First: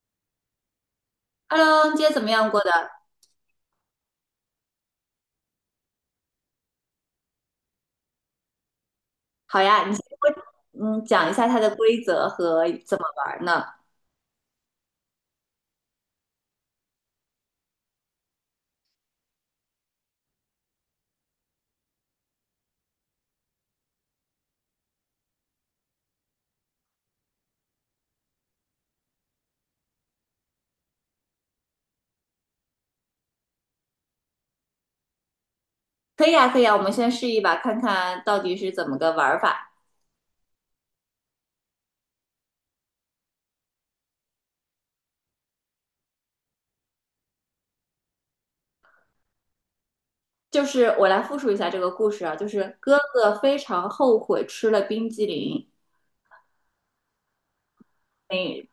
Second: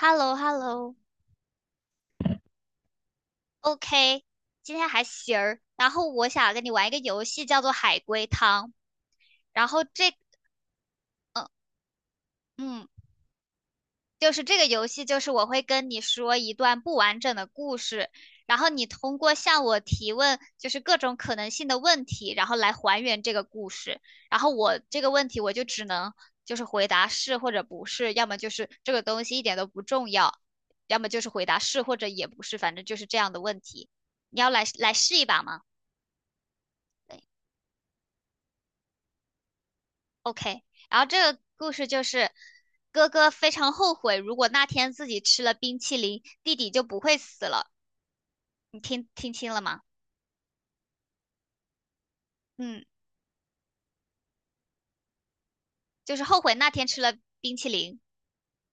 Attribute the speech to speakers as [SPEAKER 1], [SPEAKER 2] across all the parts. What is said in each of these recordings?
[SPEAKER 1] h e l l o h e l l o
[SPEAKER 2] Hello，今天怎么样过的？
[SPEAKER 1] o k 今天还行儿。然后我想跟你玩一个游戏，叫做海龟汤。
[SPEAKER 2] 好
[SPEAKER 1] 然后
[SPEAKER 2] 呀，你先
[SPEAKER 1] 这，
[SPEAKER 2] 给我讲一下它的规则和
[SPEAKER 1] 嗯，
[SPEAKER 2] 怎么玩儿呢？
[SPEAKER 1] 就是这个游戏，就是我会跟你说一段不完整的故事，然后你通过向我提问，就是各种可能性的问题，然后来还原这个故事。然后我这个问题，我就只能就是回答是或者不是，要么就是这个东西一点都不重要，要么就是回答是或者也不是，反正就是这样的问题。你要来试一把吗？
[SPEAKER 2] 可以呀，可以呀，我们先试一把，看看到底是怎么个玩儿法。
[SPEAKER 1] OK，然后这个故事就是哥哥非常后悔，如果那天自己吃了冰淇淋，弟弟就不会死了。你听清了吗？
[SPEAKER 2] 就是我来复述一下这个故事啊，就是
[SPEAKER 1] 嗯，
[SPEAKER 2] 哥哥非常后悔吃了冰激凌，
[SPEAKER 1] 就是后悔那天吃了冰淇淋。
[SPEAKER 2] 嗯，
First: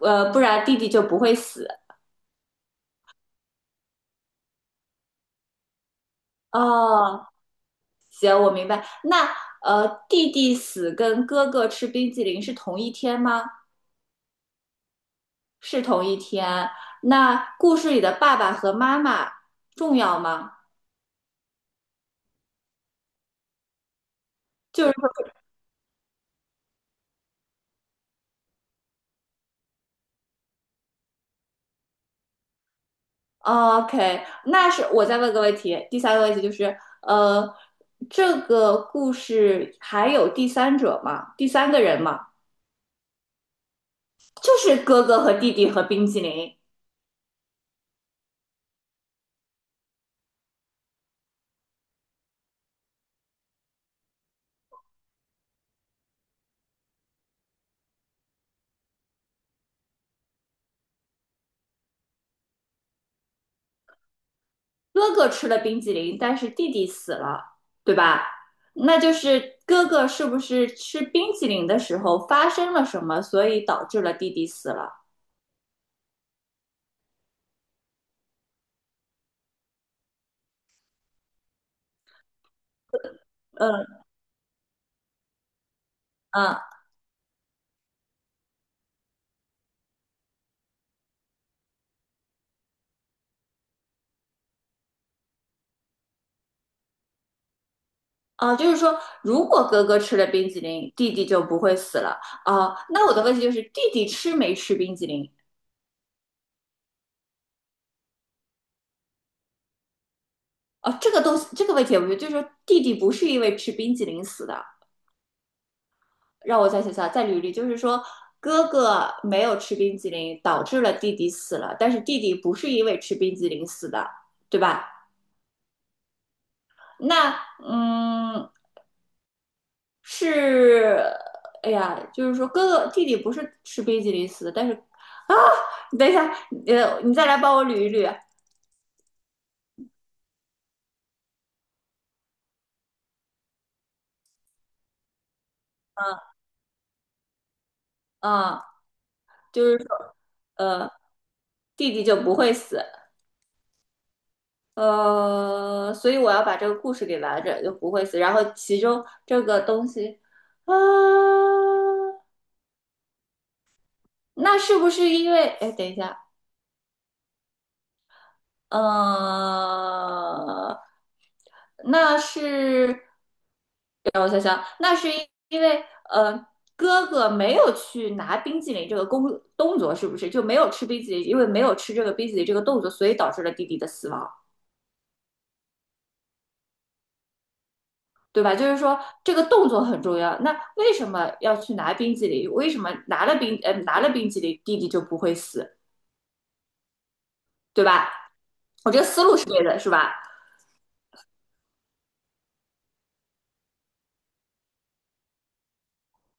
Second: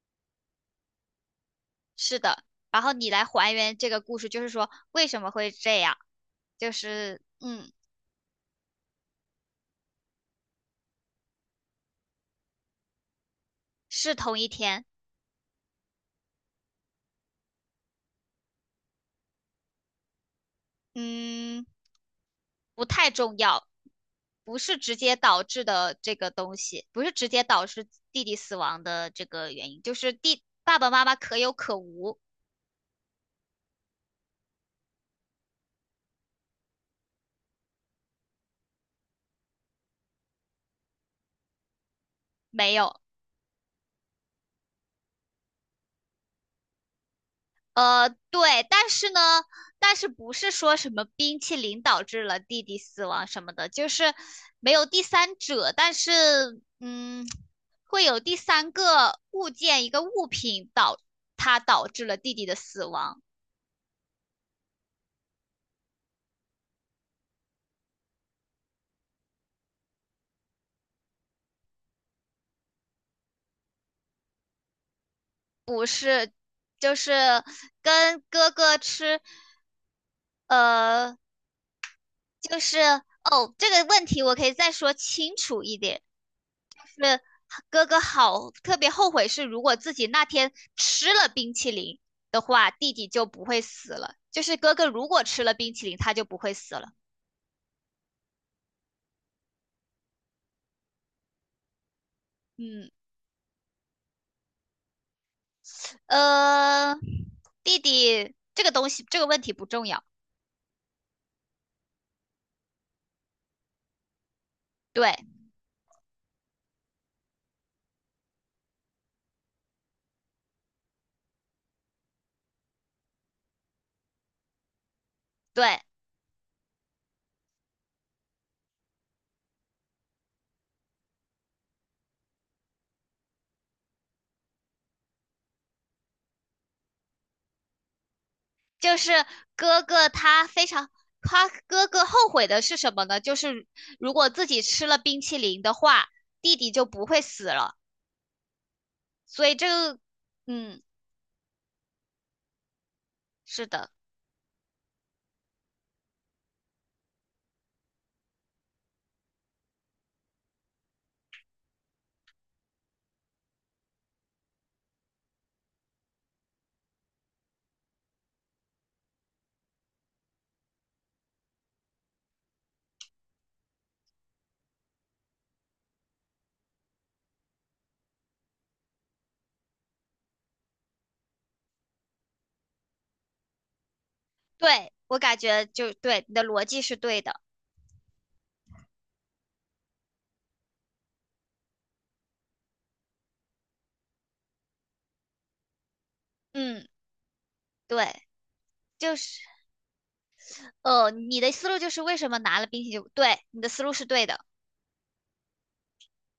[SPEAKER 2] 不然弟弟就不会死。
[SPEAKER 1] 是的，然后你来还原这个故事，就是说为什么会这样？就是
[SPEAKER 2] 哦，
[SPEAKER 1] 嗯，
[SPEAKER 2] 我明白。那弟弟死跟哥哥吃冰激凌是同一天吗？
[SPEAKER 1] 是同一天，
[SPEAKER 2] 是同一天。那故事里的爸爸和妈妈重要吗？
[SPEAKER 1] 嗯，不太重要，不是
[SPEAKER 2] 就是。
[SPEAKER 1] 直接导致的这个东西，不是直接导致弟弟死亡的这个原因，就是弟爸爸妈妈可有可无。
[SPEAKER 2] OK，那是我再问个问题，第三个问题就是，呃，这个故事还有第三者吗？第三个人吗？
[SPEAKER 1] 没有，
[SPEAKER 2] 就是哥哥和弟弟和冰激凌，
[SPEAKER 1] 对，但是呢，但是不是说什么冰淇淋导致了弟弟死亡什么的，就是没有第三者，但是嗯，会有第三个物件一个物品导它导致了弟弟的死亡，
[SPEAKER 2] 哥哥吃了冰激凌，但是弟弟死了，对吧？那就是哥哥是不是吃冰激凌的时候发生了什么，所以导致了弟弟死了？
[SPEAKER 1] 不是，就是跟哥哥吃，呃，就是哦，这个
[SPEAKER 2] 嗯
[SPEAKER 1] 问题我可以再说清楚一点。
[SPEAKER 2] 嗯
[SPEAKER 1] 是哥哥好特别后悔是，如果自己那天吃了冰淇淋的话，弟弟就不会死了。就是哥哥如果吃了冰淇淋，他就不会死了。
[SPEAKER 2] 啊，就是说，如果哥哥吃了冰激凌，弟弟就不会死了啊。
[SPEAKER 1] 嗯，
[SPEAKER 2] 那我的问题就是，弟弟吃没吃冰激凌？
[SPEAKER 1] 呃，弟弟这个东西这个问题不重要。
[SPEAKER 2] 哦，这个东西，这个问题，我觉得就是说弟弟不是因为吃冰激凌死的。
[SPEAKER 1] 对
[SPEAKER 2] 让我再想想，再捋捋，就是说哥哥没有吃冰激凌，导致了弟弟死了，但是弟弟不是因为吃冰激凌死的，对吧？
[SPEAKER 1] 对，
[SPEAKER 2] 那嗯，是，哎呀，就是说哥哥弟弟不是吃冰激凌死的，但是啊，你等一下，你再来帮我捋一捋，
[SPEAKER 1] 就是哥哥他非常。他哥哥后悔的是什么呢？就是如果自己吃了冰淇淋的话，弟弟就不会死了。
[SPEAKER 2] 啊，
[SPEAKER 1] 所以
[SPEAKER 2] 就
[SPEAKER 1] 这
[SPEAKER 2] 是
[SPEAKER 1] 个，
[SPEAKER 2] 说
[SPEAKER 1] 嗯，
[SPEAKER 2] 呃，弟弟就不会死，
[SPEAKER 1] 是的。
[SPEAKER 2] 所以我要把这个故事给完整，就不会死。然后其中这个东西，啊，那是不是因为？哎，等一下，呃，那是让我想想，那是因因为呃，哥哥没有去拿冰淇淋这个工动作，是不是就没有吃冰淇淋？因为没有吃这个冰淇淋这个动作，所以导致了弟弟的死亡。
[SPEAKER 1] 对，我感觉就对，你的逻辑是对的。
[SPEAKER 2] 对吧？就是说这个动作很重要。那为什么要去拿冰激凌？为什么拿了冰拿了冰激凌，弟弟就不会死，
[SPEAKER 1] 嗯，
[SPEAKER 2] 对
[SPEAKER 1] 对，
[SPEAKER 2] 吧？我这个
[SPEAKER 1] 就
[SPEAKER 2] 思路
[SPEAKER 1] 是
[SPEAKER 2] 是对的，是吧？
[SPEAKER 1] 你的思路就是为什么拿了冰淇淋？对，你的思路是对的。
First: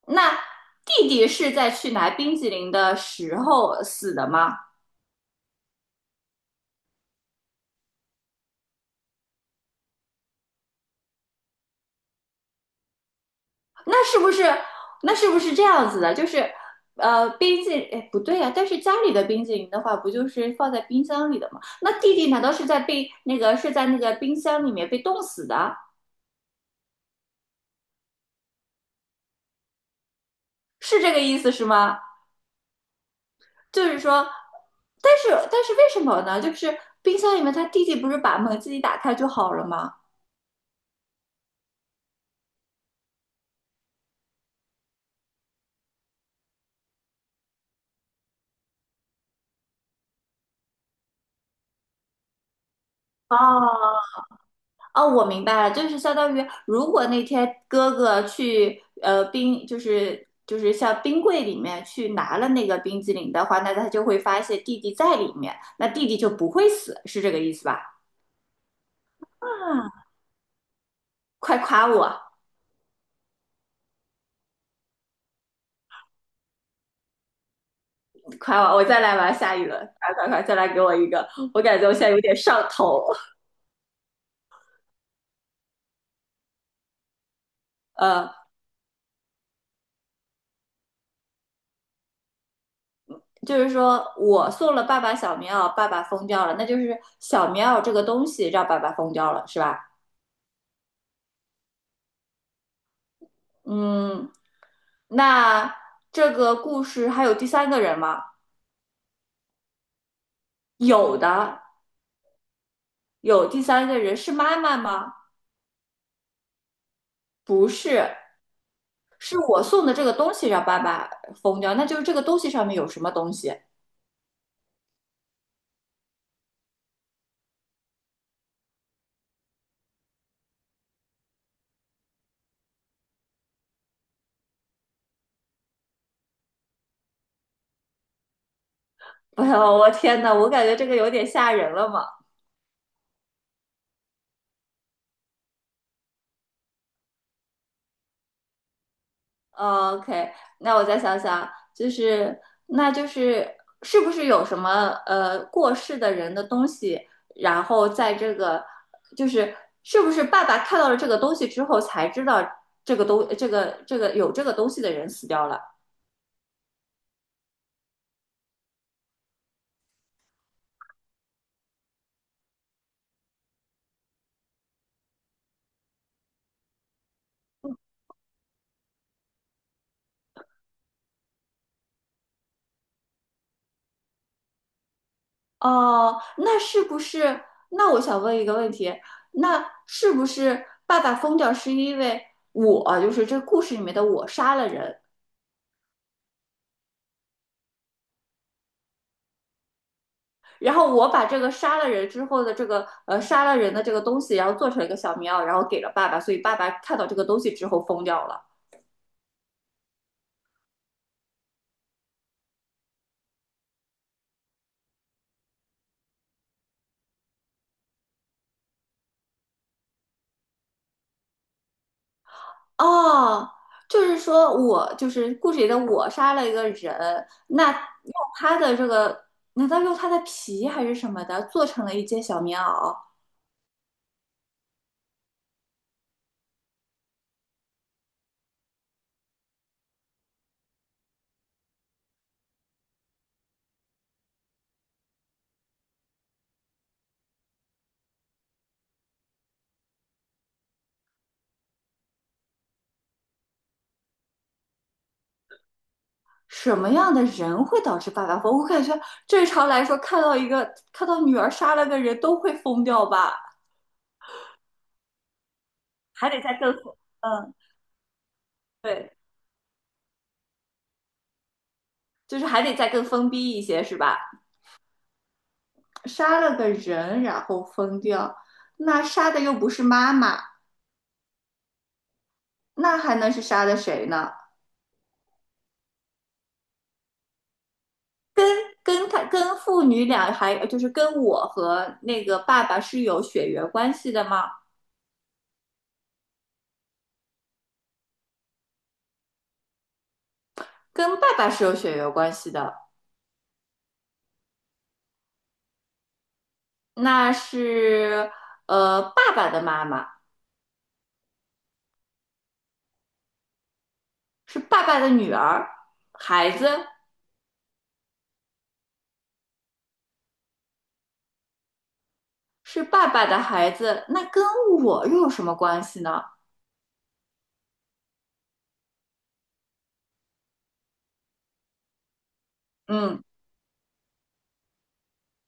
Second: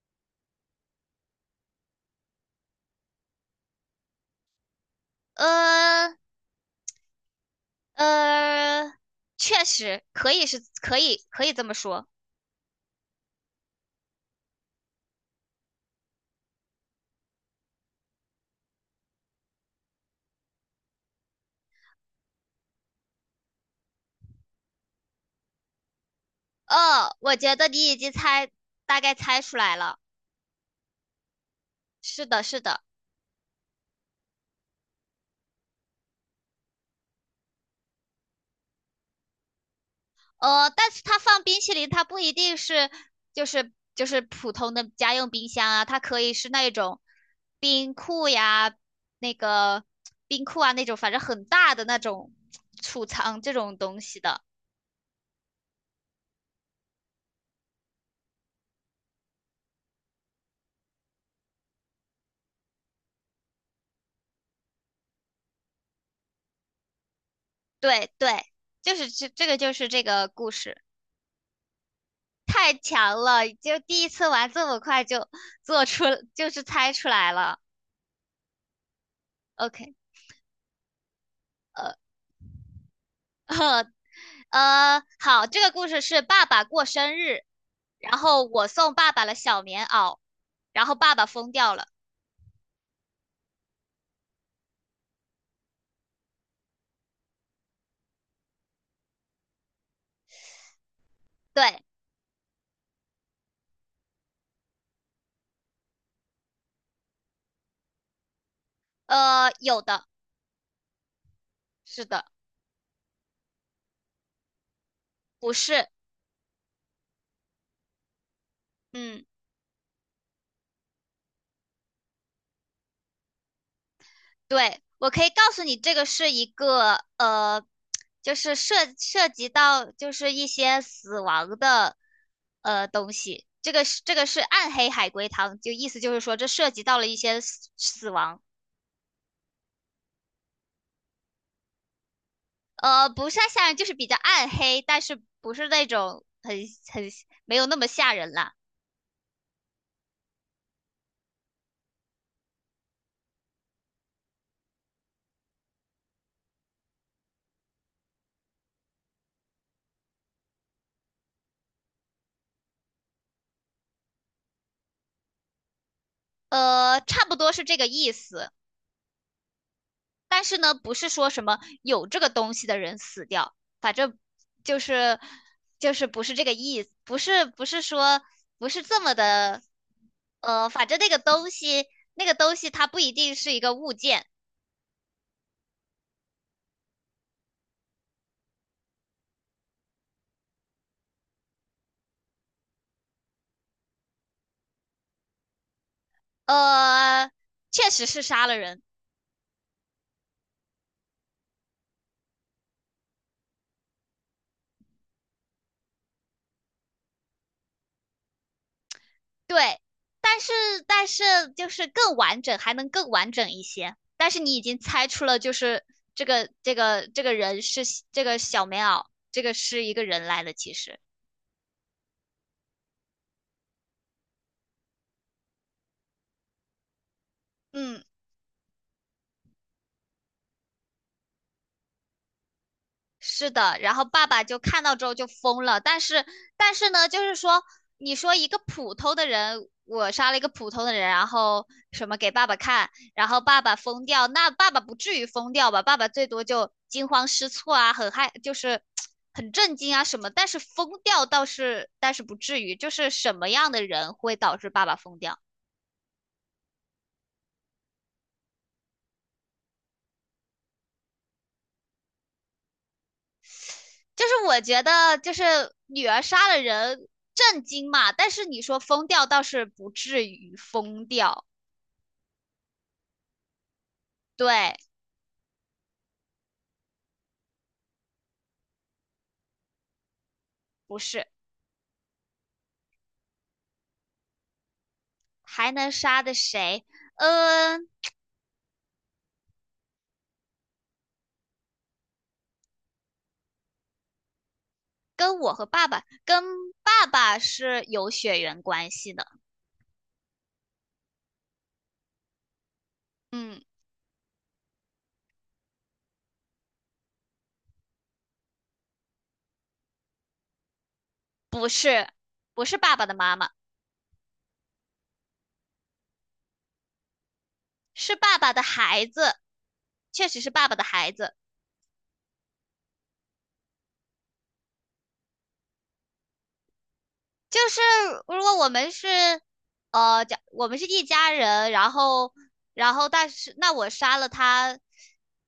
[SPEAKER 2] 那弟弟是在去拿冰激凌的时候死的吗？
[SPEAKER 1] 呃呃，确实可以是可以可以这么说。
[SPEAKER 2] 那是不是那是不是这样子的？就是冰激凌哎不对啊，但是家里的冰激凌的话，不就是放在冰箱里的吗？那弟弟难道是在被那个是在那个冰箱里面被冻死的？
[SPEAKER 1] 哦，我觉得你已经猜大概猜出来了。
[SPEAKER 2] 是这个意思是吗？
[SPEAKER 1] 是的，是的。
[SPEAKER 2] 就是说，但是但是为什么呢？就是冰箱里面他弟弟不是把门自己打开就好了吗？
[SPEAKER 1] 但是它放冰淇淋，它不一定是就是普通的家用冰箱啊，它可以是那种冰库呀，那个冰库啊那种，反正很大的那种储
[SPEAKER 2] 哦，
[SPEAKER 1] 藏这种东西的。
[SPEAKER 2] 哦，我明白了，就是相当于如果那天哥哥去冰，就是就是像冰柜里面去拿了那个冰激凌的话，那他就会发现弟弟在里面，那弟弟就不会死，是这个意思吧？
[SPEAKER 1] 对对，这个
[SPEAKER 2] 啊，
[SPEAKER 1] 就是这个故事，
[SPEAKER 2] 快夸我，
[SPEAKER 1] 太强了，就第一次玩这么快就做出就是猜出来了。
[SPEAKER 2] 夸我，我再来玩下一轮，
[SPEAKER 1] OK，
[SPEAKER 2] 快快快，再来给我一个，我感觉我
[SPEAKER 1] 呃
[SPEAKER 2] 现在有点上头，
[SPEAKER 1] 好，这个故事是爸爸过生日。然
[SPEAKER 2] 呃。
[SPEAKER 1] 后我送爸爸了小棉袄，然后爸爸疯掉了。
[SPEAKER 2] 就是说我送了爸爸小棉袄，爸爸疯掉了，那就是小棉袄这个东西让爸爸疯掉了，是吧？
[SPEAKER 1] 对，
[SPEAKER 2] 嗯，那这个故事还有第三个人吗？
[SPEAKER 1] 呃，有的，
[SPEAKER 2] 有的，
[SPEAKER 1] 是的，
[SPEAKER 2] 有第三个人是妈妈吗？
[SPEAKER 1] 不是，
[SPEAKER 2] 不是，
[SPEAKER 1] 嗯，
[SPEAKER 2] 是我送的这个东西让爸爸疯掉，那就是这个东西上面有什么东西？
[SPEAKER 1] 对，我可以告诉你，这个是一个就是涉及到就是一些死亡的东西。这个是暗黑海龟汤，就意思就是说这涉及到了一些死亡，
[SPEAKER 2] 哎呦，我天呐，我感觉这个有点吓人了嘛。
[SPEAKER 1] 不是太吓人，就是比较暗黑，但是不是那种很没有那么吓人啦。
[SPEAKER 2] 哦 OK，那我再想想，就是那就是是不是有什么过世的人的东西，然后在这个就是是不是爸爸看到了这个东西之后才知道这个东这个这个有这个东西的人死掉了？
[SPEAKER 1] 差不多是这个意思。但是呢，不是说什么有这个东西的人死掉，反正就是就是不是这个意思，不是说不是这么的，反正那个东西它不一定是一个物件，
[SPEAKER 2] 哦，那是不是？那我想问一个问题，那是不是爸爸疯掉是因为我，就是这故事里面的我杀了人，
[SPEAKER 1] 呃，确实是杀了人，
[SPEAKER 2] 然后我把这个杀了人之后的这个杀了人的这个东西，然后做成一个小棉袄，然后给了爸爸，所以爸爸看到这个东西之后疯掉了。
[SPEAKER 1] 对，但是但是就是更完整，还能更完整一些，但是你已经猜出了，就是这个人是这个小棉袄，这个是一个人来的，其实，
[SPEAKER 2] 哦，就是说我就是故事里的我杀了一个人，那
[SPEAKER 1] 嗯。
[SPEAKER 2] 用他的这个，难道用他的皮还是什么的做成了一件小棉袄？
[SPEAKER 1] 是的，然后爸爸就看到之后就疯了，但是呢，就是说，你说一个普通的人，我杀了一个普通的人，然后什么给爸爸看，然后爸爸疯掉，那爸爸不至于疯掉吧？爸爸最多就惊慌失措啊，很害，就是很震惊啊什么，但是疯掉倒是，但是不至于，就是什么样的人会导致爸爸疯掉？
[SPEAKER 2] 什么样的人会导致爸爸疯？我感觉正常来说，看到一个看到女儿杀了个人都会疯掉吧，
[SPEAKER 1] 就是我觉得，就是女儿
[SPEAKER 2] 还得
[SPEAKER 1] 杀
[SPEAKER 2] 再
[SPEAKER 1] 了
[SPEAKER 2] 更疯，
[SPEAKER 1] 人。
[SPEAKER 2] 嗯，
[SPEAKER 1] 震惊嘛，但是你说疯
[SPEAKER 2] 对，
[SPEAKER 1] 掉倒是不至于疯掉，
[SPEAKER 2] 就是还得再更疯逼一些，是吧？
[SPEAKER 1] 对，
[SPEAKER 2] 杀了个人然后疯掉，那杀的又不是妈妈，
[SPEAKER 1] 不是，
[SPEAKER 2] 那还能是杀的谁呢？
[SPEAKER 1] 还能杀的谁？嗯，
[SPEAKER 2] 跟他跟父女俩还就是跟我和那个爸爸是有血缘关系的吗？
[SPEAKER 1] 跟我和爸爸，跟爸爸是有血缘关系的。
[SPEAKER 2] 跟爸爸是有血缘关系的，
[SPEAKER 1] 嗯，
[SPEAKER 2] 那是爸爸的妈妈
[SPEAKER 1] 不是，不是爸爸的妈妈，
[SPEAKER 2] 是爸爸的女儿，孩子
[SPEAKER 1] 是爸爸的孩子，确实是爸爸的孩子。
[SPEAKER 2] 是爸爸的孩子，那跟我又有什么关系呢？
[SPEAKER 1] 就是如果我们是，假我们是一家人，然后，然后
[SPEAKER 2] 嗯，
[SPEAKER 1] 但是那我杀了他，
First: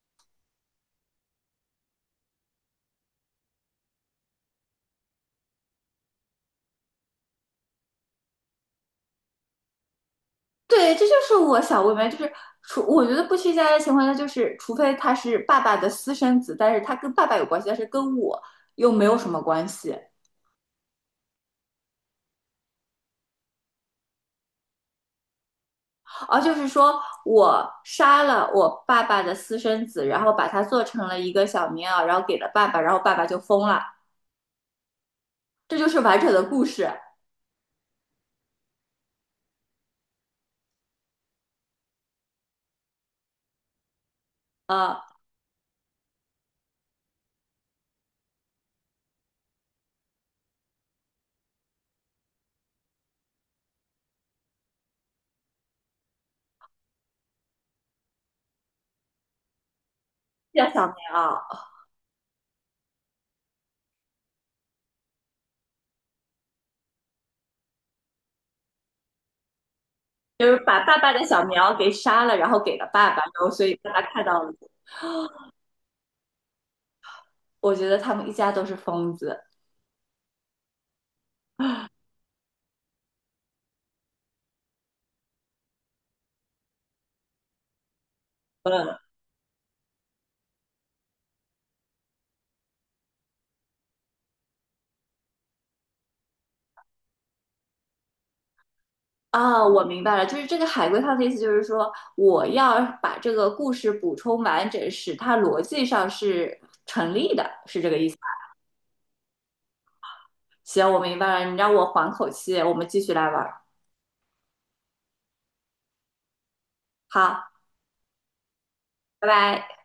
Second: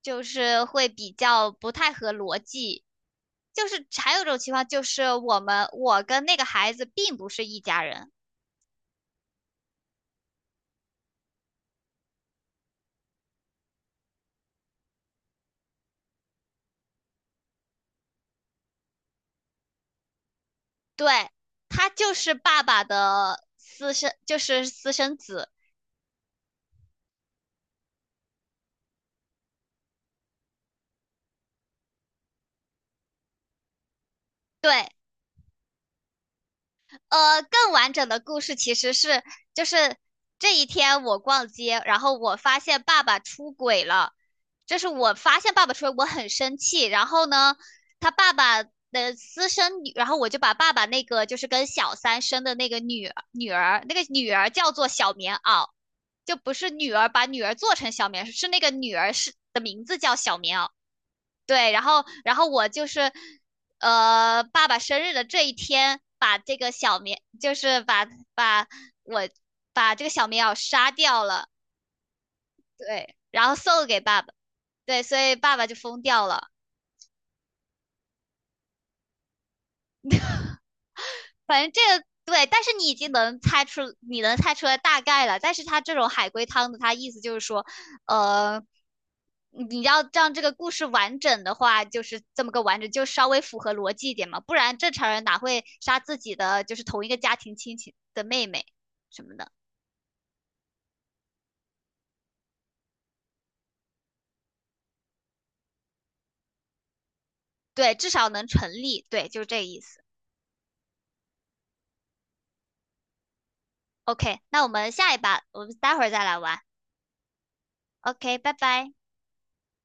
[SPEAKER 1] 就是会比较不太合逻辑。就是还有一种情况，就是我们我跟那个孩子并不是一家人，
[SPEAKER 2] 对，这就是我想问问，就是除我觉得不去家的情况下，就是除非他是爸爸的私生子，但是他跟爸爸有关系，但是跟我又没有什么关系。
[SPEAKER 1] 对，他就是爸爸的私生，就是私生子，
[SPEAKER 2] 而就是说我杀了我爸爸的私生子，然后把他做成了一个小棉袄，然后给了爸爸，然后爸爸就疯了。
[SPEAKER 1] 对，
[SPEAKER 2] 这就是完整的故事。
[SPEAKER 1] 更完整的故事其实是，就是这一天我逛街，然后我发现爸爸出轨了，就是
[SPEAKER 2] 呃，
[SPEAKER 1] 我发现爸爸出轨，我很生气。然后呢，他爸爸的私生女，然后我就把爸爸那个就是跟小三生的那个女儿，那个女儿叫做小棉袄，就不是女儿把女儿做成小棉，是那个女儿是的名字叫小棉
[SPEAKER 2] 叫
[SPEAKER 1] 袄。
[SPEAKER 2] 小棉袄，
[SPEAKER 1] 对，然后我就是，爸爸生日的这一天，把这个小棉，就是把我把这个小棉
[SPEAKER 2] 就
[SPEAKER 1] 袄
[SPEAKER 2] 是把
[SPEAKER 1] 杀
[SPEAKER 2] 爸爸
[SPEAKER 1] 掉
[SPEAKER 2] 的小
[SPEAKER 1] 了，
[SPEAKER 2] 棉袄给杀了，然后给了爸
[SPEAKER 1] 对，
[SPEAKER 2] 爸，然
[SPEAKER 1] 然
[SPEAKER 2] 后
[SPEAKER 1] 后
[SPEAKER 2] 所以
[SPEAKER 1] 送
[SPEAKER 2] 爸
[SPEAKER 1] 给
[SPEAKER 2] 爸
[SPEAKER 1] 爸
[SPEAKER 2] 看
[SPEAKER 1] 爸，
[SPEAKER 2] 到了。
[SPEAKER 1] 对，所以爸爸就疯掉了。
[SPEAKER 2] 我觉得他们一家都是疯子。
[SPEAKER 1] 反正这个对，但是你已经能猜出，你能猜出来大概了。但是它这种海龟汤的，它意思就是说，呃，你要让这个故事完整的话，就是这么个完整，就稍微符合逻辑一点嘛，不然正常人哪会杀自己的就是同一个家庭亲戚的妹妹什么的？
[SPEAKER 2] 啊，我明白了，就是这个海龟汤的意思，就是说我要把这个故事补充完整，使它逻辑上是成立的，是这
[SPEAKER 1] 对，
[SPEAKER 2] 个意
[SPEAKER 1] 至
[SPEAKER 2] 思。
[SPEAKER 1] 少能成立。对，就是这个意思。
[SPEAKER 2] 行，我明白了，你让我缓口气，我们继续来玩儿。
[SPEAKER 1] OK，那我们下一把，我们待会儿再来玩。
[SPEAKER 2] 好，
[SPEAKER 1] OK，拜拜。
[SPEAKER 2] 拜拜。